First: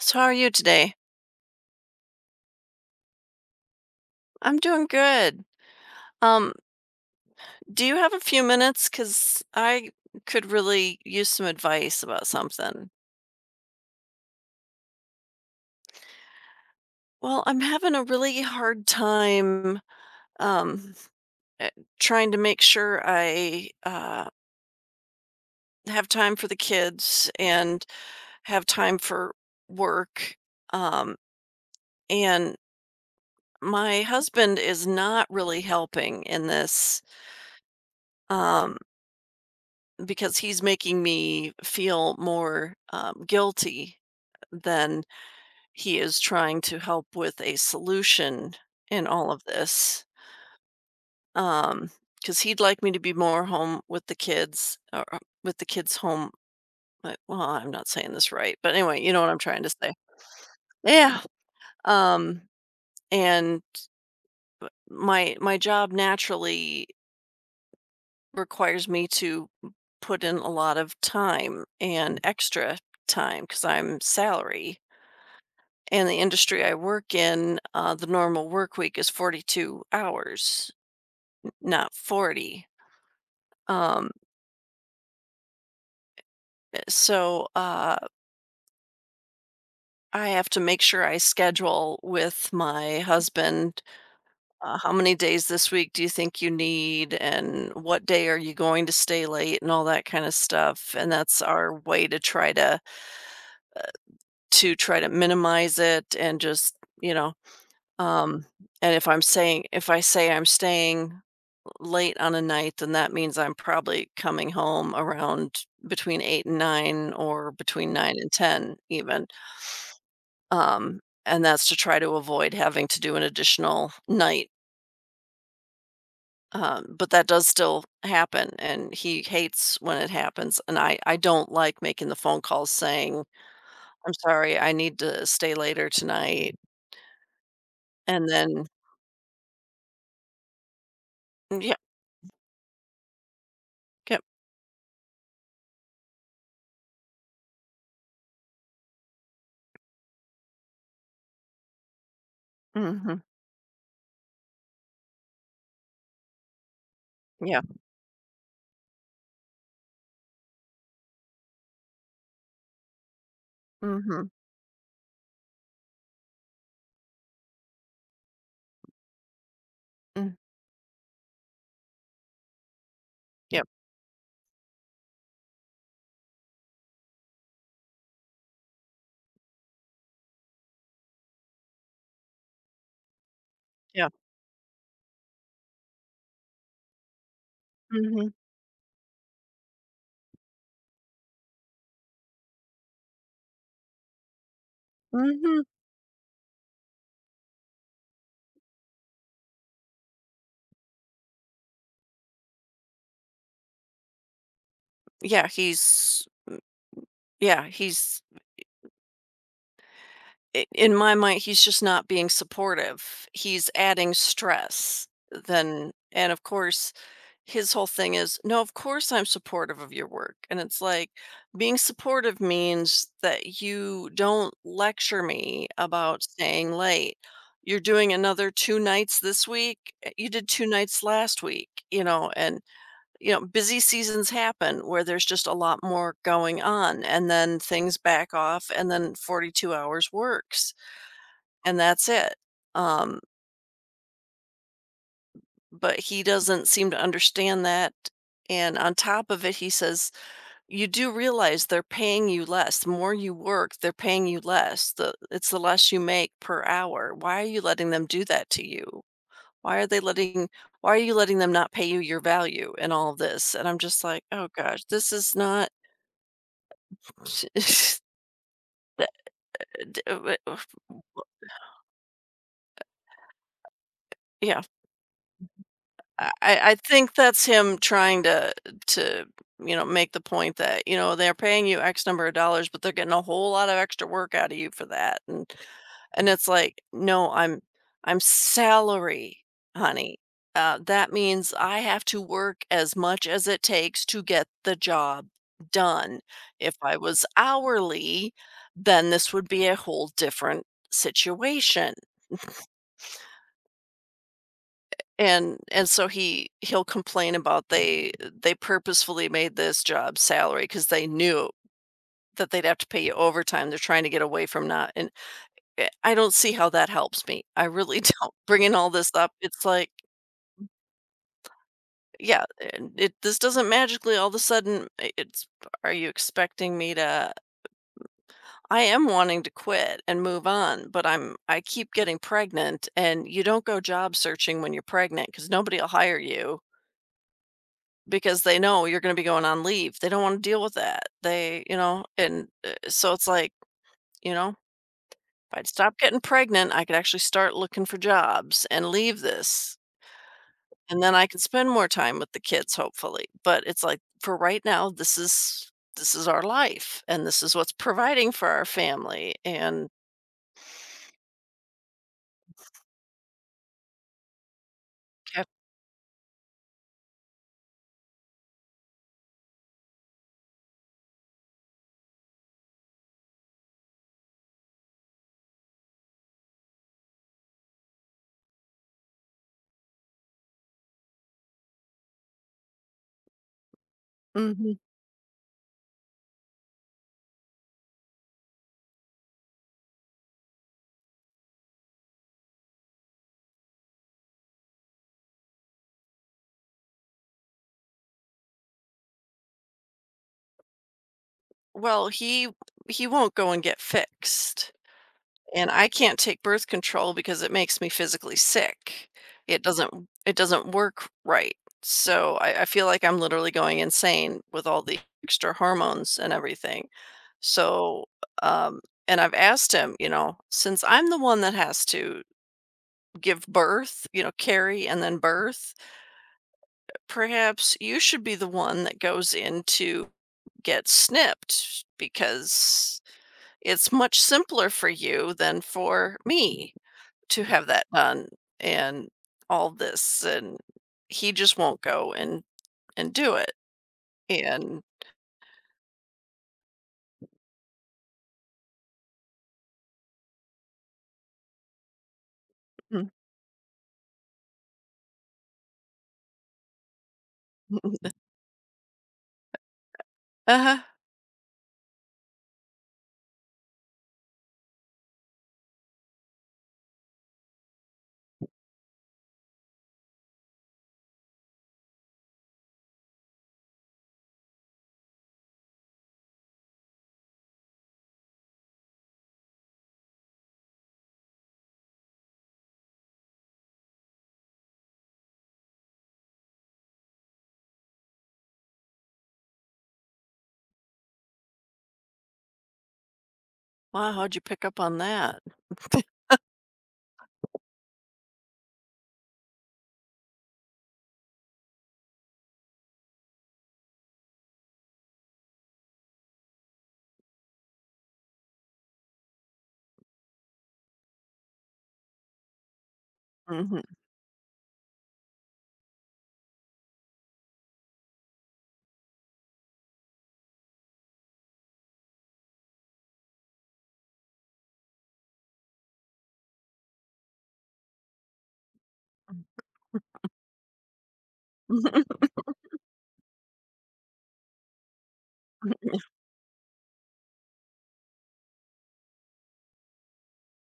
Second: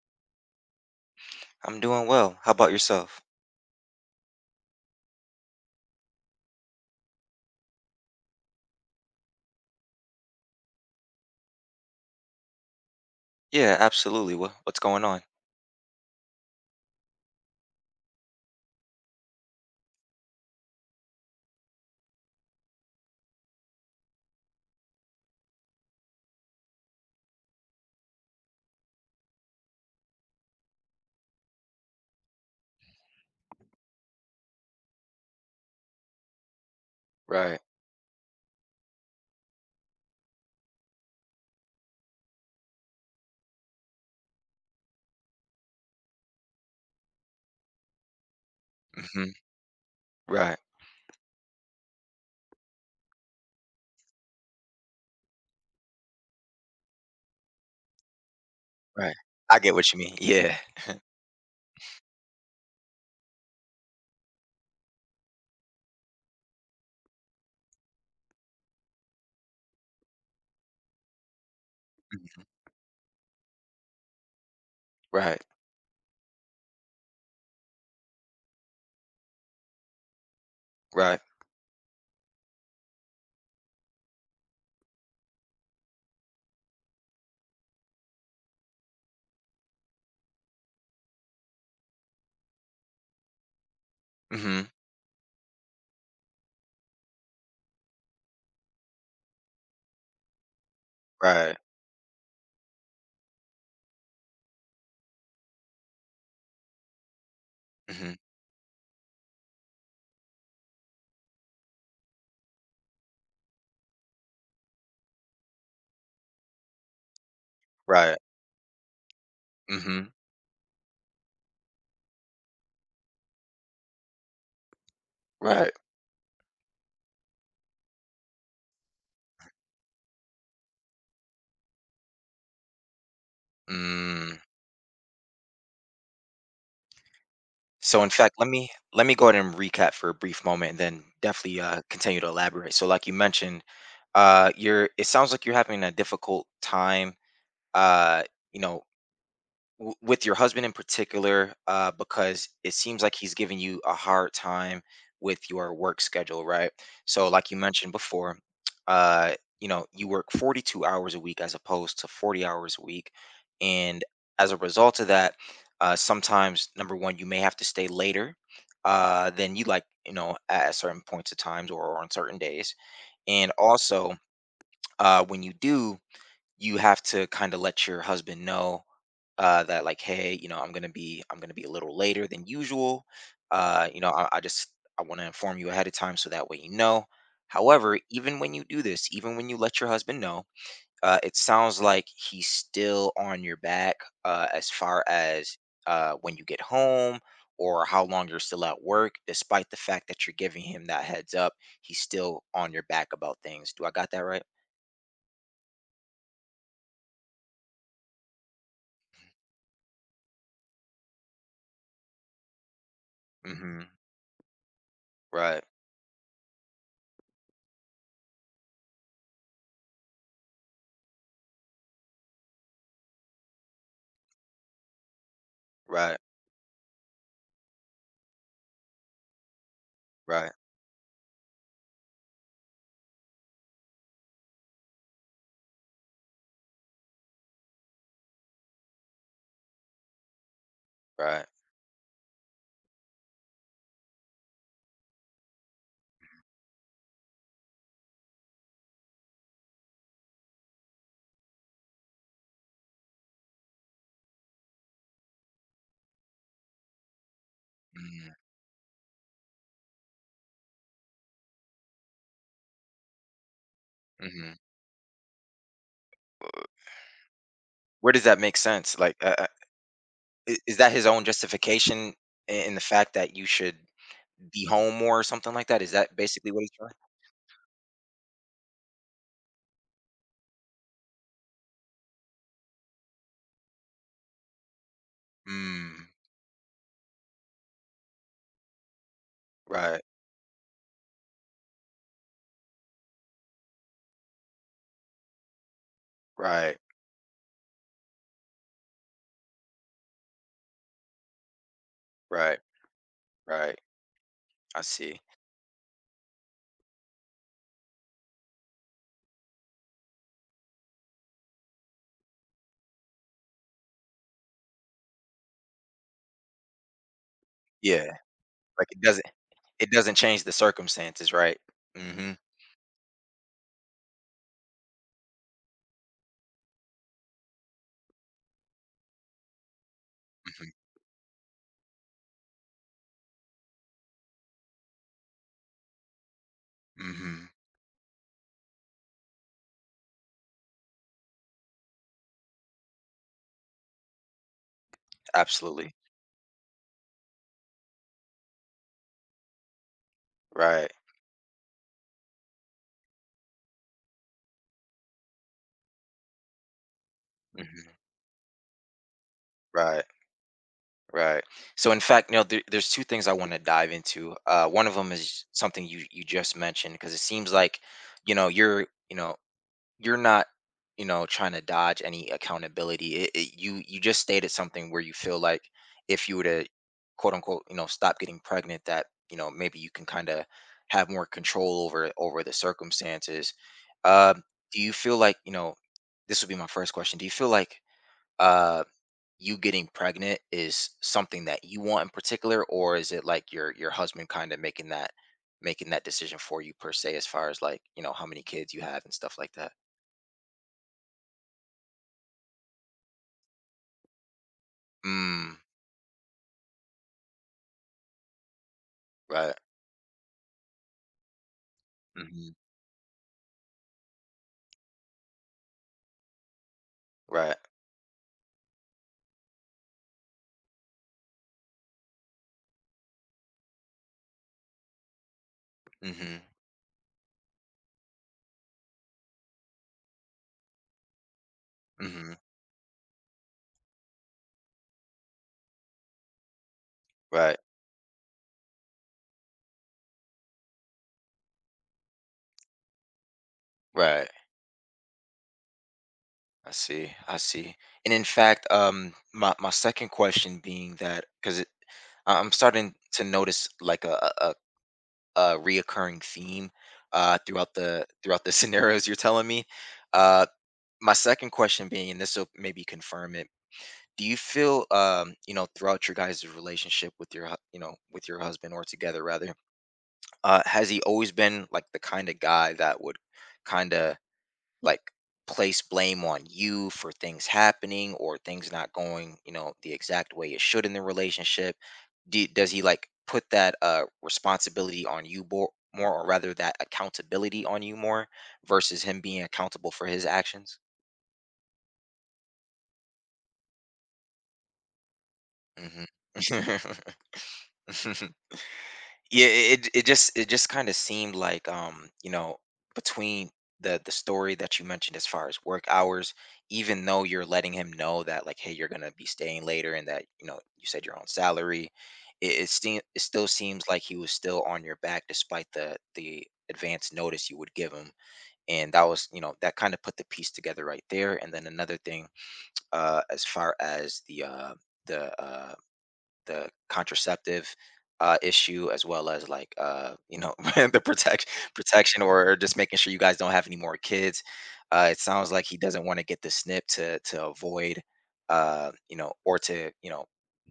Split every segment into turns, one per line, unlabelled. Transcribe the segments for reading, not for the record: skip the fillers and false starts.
So, how are you today?
I'm doing well. How about yourself?
I'm doing good. Um, do you have a few minutes? Because I could really use some advice about something.
Yeah, absolutely. What's going on?
Well, I'm having a really hard time um, eh, trying to make sure I have time for the kids and have time for work. Um, and my husband is not really helping in this.
Right.
Um, because he's making me feel more guilty than he is trying to help with a solution in
Hmm.
all of this.
Right.
Um, because he'd like me to be more home with the kids, or with the kids home. Well, I'm not saying this right, but anyway, you
Right.
know what I'm
I
trying to
get what
say.
you mean. Yeah.
Yeah. Um, and my job naturally requires me to put in a lot of time and
Mhm.
extra time because I'm salary.
Right.
And the industry I work in, the normal work week is 42 hours,
Right.
not 40. Um, so, I have to make sure I schedule with my husband
Hmm.
how many days this week do you think you need, and what day are you going to stay late, and all that kind of stuff. And that's
Right.
our way to try to try to minimize it and just you know.
Hmm.
Um, and if I say I'm staying late on a night, then that means I'm probably coming home around between 8 and 9 or between 9
Right.
and 10 even.
Hmm.
Um, and that's to try to avoid having to do an additional night.
Right.
But that does still happen, and he hates when it happens. And I don't like making the phone calls saying, I'm
Mm.
sorry, I need to stay later tonight.
So in
And
fact, let
then,
me let me go ahead and recap for a brief moment and then definitely
yeah,
continue to elaborate. So like you mentioned,
yep,
you're it sounds like you're having a difficult time uh you know with your husband in particular, because it seems like
mm-hmm,
he's giving you a hard time with your work schedule, right? So like you
yeah,
mentioned before, uh, you know, you work 42 hours a week as opposed to 40 hours a week. And
mm-hmm,
as a result of that, sometimes, number one, you may have to stay later than you like, you
mm,
know, at certain points of times or on certain days. And
yep,
also, when you do, you have to kind of let your husband know that like, hey, you know, I'm gonna be a little later than usual. You
yeah,
know, I just I want to inform you ahead of time so that way you know. However,
mm-hmm,
even when you do this, even when you let your husband know, it sounds like he's still on your back as far as
mm-hmm.
when you get home or how long you're still at work. Despite the fact that you're giving him that heads up, he's still on your back about things. Do I got that right?
Yeah, he's Yeah, he's I in my mind, he's just not being supportive. He's
Mm-hmm.
adding stress,
Right.
then, and of course, his whole thing is, "No, of course I'm supportive of your work," and it's like, being supportive means that you don't lecture me
Right.
about staying late. "You're doing another 2 nights this week? You did
Right.
2 nights last week," you know, and you know, busy seasons happen where there's just a lot more going on, and then things back off, and then 42 hours works,
Right.
and that's it. Um, but he doesn't seem to understand that. And on top of it, he says, you do realize they're paying you less. The more you work, they're paying you less. It's the less you make per hour. Why are you letting them do
Mm-hmm.
that to you? Why are they letting, why are you letting them not pay you your value and all of this? And I'm just like, oh
Mm-hmm.
gosh, this is not Sh sh
Where does that make sense?
that
Like,
d w
I-
oof
is that his own justification in the fact that you should
yeah,
be home more or something like that? Is that
I
basically
I
what he's
I
trying?
think that's him trying to, you know, make the point that, you know, they're paying you X number of dollars, but they're getting a whole lot of extra work out of you for that,
Mm,
and it's like, "No, I'm salary,
right,
honey. That means I have to work as much as it takes to get the job done. If
right,
I was hourly, then this would be a whole different situation."
right, right. I see.
And so he'll complain about they purposefully made this job salary because they knew that they'd have to pay you overtime, they're trying to get away from not, and, I don't see how that helps me, I really
Yeah,
don't. Bringing
like
all
it
this
doesn't,
up, it's like,
it doesn't change the circumstances, right? Mm-hmm.
yeah, and it this doesn't magically all of a sudden I it's, are you expecting me to I am wanting to quit and move
Mm-hmm.
on, but I keep getting pregnant, and you don't go job searching when you're pregnant because 'cause nobody'll hire you,
Mm-hmm.
because they know you're going to be going on leave. They don't want to deal with that. They, you know, and so it's like, you know, if I'd
Absolutely.
stop getting pregnant, I could actually start looking for jobs and leave this.
Right.
And then I could spend more time with the kids, hopefully. But it's like for right now, this is our life and this is what's
Mm-hmm.
providing for our family. And
Right. Right. So in fact, you know, there's two things I want to dive into. One of them is
yep.
something you just mentioned because it seems like, you know, you're, you know, you're not, you know, trying to dodge any accountability. You you just stated something where you feel like if you were to, quote unquote, you know, stop getting pregnant, that you know maybe you can kind of have more control over over the circumstances. um
Mhm.
do you feel like, you know, this would be my first question. Do you feel like, uh you getting pregnant is something that you want in particular, or is it like your husband kind of making that, making that decision for you per se, as far as like, you know, how many kids you have and stuff like that?
Well, he won't go and get fixed,
Mm,
and I can't take birth control because it makes me physically sick.
right.
It doesn't it doesn't work right. So
Mhm.
I feel like I'm literally going insane with all the extra hormones and everything.
Right.
So, um, and I've asked him, you know, since I'm the one that has to give birth, you know, carry and then birth,
Mhm.
perhaps you should be the one that goes in to get snipped
Mhm.
because it's much simpler for you than for me to
Right.
have that done, and all this, and he just won't go and do it,
Right.
and
I see. I see. And in fact, my my second question being that, because it, I'm starting to notice like a, a a reoccurring theme, throughout the scenarios you're telling me. Uh,
uh-huh.
my second question being, and this will maybe confirm it. Do you feel, you know, throughout your guys' relationship with your, you know, with your husband, or together rather, has he always been like the kind of guy that would kind of, like, place blame on you for things happening or things not going, you know, the exact way it should in the relationship? Do, does he like put that responsibility on you more, more, or rather that accountability on you more, versus him being accountable for his actions?
Wow, how'd you pick up on that?
Hmm. Yeah, it just kind of seemed like, you know, between the story that you mentioned as far as work hours, even though you're letting him know that like, hey, you're gonna be staying later, and that, you know, you said your own salary, it still
Hmm.
seems like he was still on your back despite the advance notice you would give him. And that was, you know, that kind of put the piece together right there. And then another thing, as far as the the uh the contraceptive issue, as well as like, you know, the protection, protection, or just making sure you guys don't have any more kids. It sounds like he doesn't want to get the snip to avoid, you know, or to, you know,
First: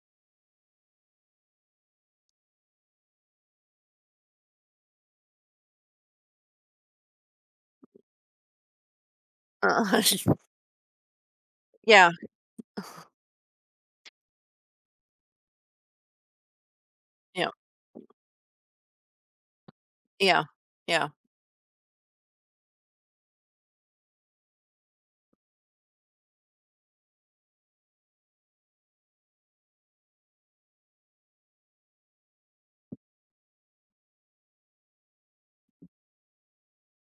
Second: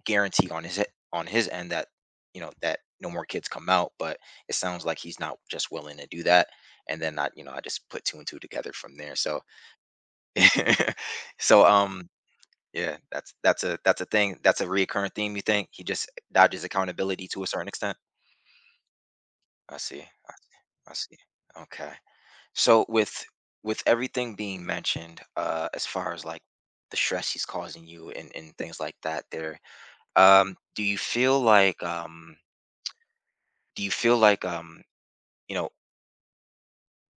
guarantee on his end that, you know, that no more kids come out, but it sounds like he's not just willing to do that. And then I, you know, I just put two and two together from there. So
uh,
so
yeah
yeah, that's a thing. That's a reoccurring theme, you think? He just dodges accountability to a
yeah
certain extent? I see. I
yeah.
see. I
Yeah.
see. Okay. So with everything being mentioned, as far as like the stress he's causing you, and things like that there, um, do you feel like um do you feel like, you know,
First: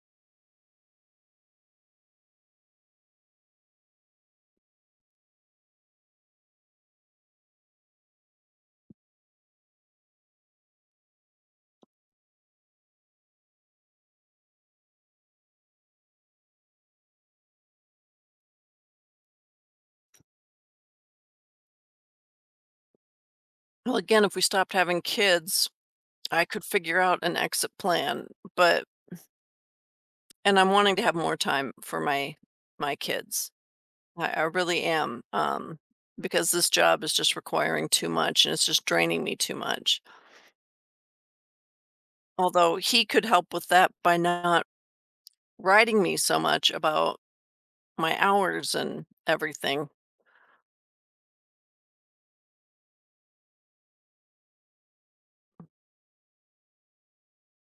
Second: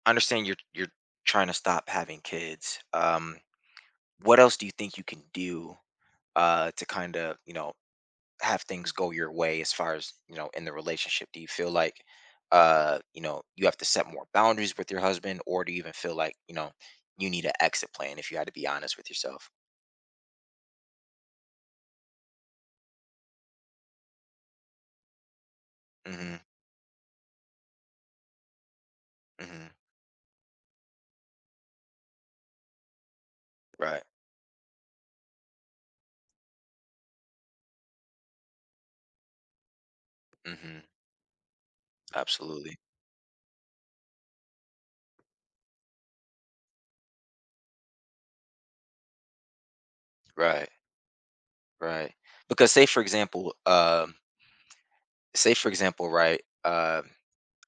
I understand you're trying to stop having kids. What else do you think you can do to kind of, you know, have things go your way, as far as you know, in the relationship? Do you feel like, you know, you have to set more boundaries with your husband, or do you even feel like, you know, you need an exit plan if you had to be honest with yourself?
Well, again, if we stopped having kids,
Mm-hmm.
I could figure out an exit plan, but,
Hmm.
and I'm wanting to have more time for my kids.
Right.
I really am, because this job is just requiring too much and it's just draining me too much.
Mm-hmm.
Although
Absolutely.
he could help with that by not writing me so much about my hours and everything.
Right. Right. Because say for example, right,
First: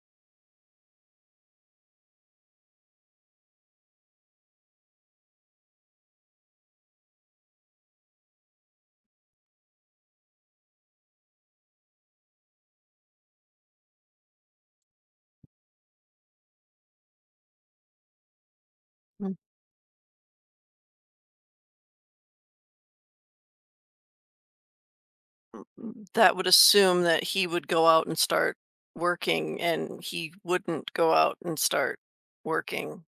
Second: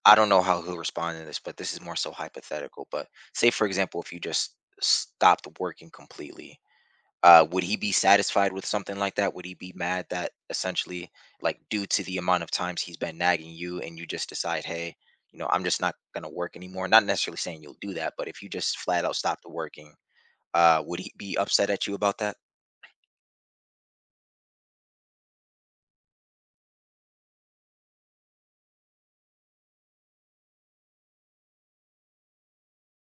I don't know how he'll respond to this, but this is more so hypothetical. But say for example, if you just stopped working completely, would he be satisfied with something like that? Would he be mad that essentially, like, due to the amount of times he's been nagging you, and you just decide, hey, you know, I'm just not going to work anymore? Not necessarily saying you'll do that, but if you just flat out
Mhm.
stopped working, would he be upset at you about that?
That would assume that he would go out and start working, and he wouldn't go out and start working.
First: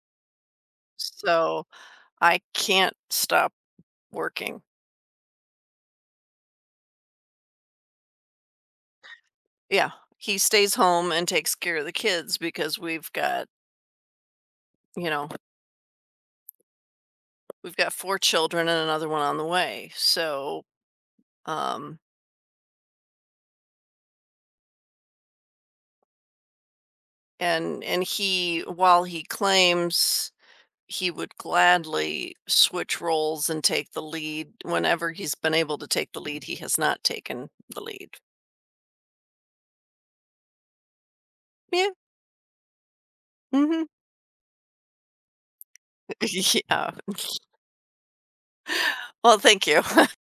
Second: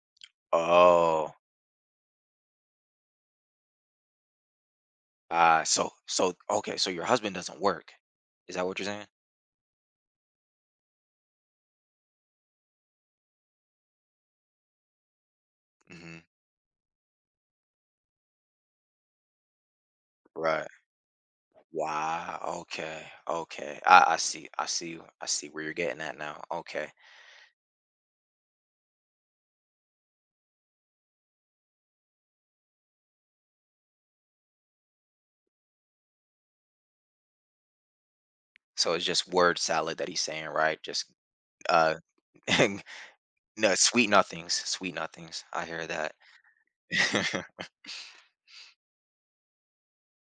Oh,
So I can't stop working.
okay, so your husband doesn't work. Is that what you're saying?
Yeah, he stays home and takes care of the kids because we've got, you know,
Hmm.
we've got 4 children and another one on the way. So,
Right.
um,
Wow. Okay. Okay. I see. I see. I see where you're getting at now. Okay.
and he, while he claims he would gladly switch roles and take the lead, whenever he's been able to take the lead, he has not taken the lead.
So it's just word salad that he's saying, right? Just
Yeah,
uh no,
mhm.
sweet nothings. Sweet nothings. I hear that.
Yeah. Well, thank you.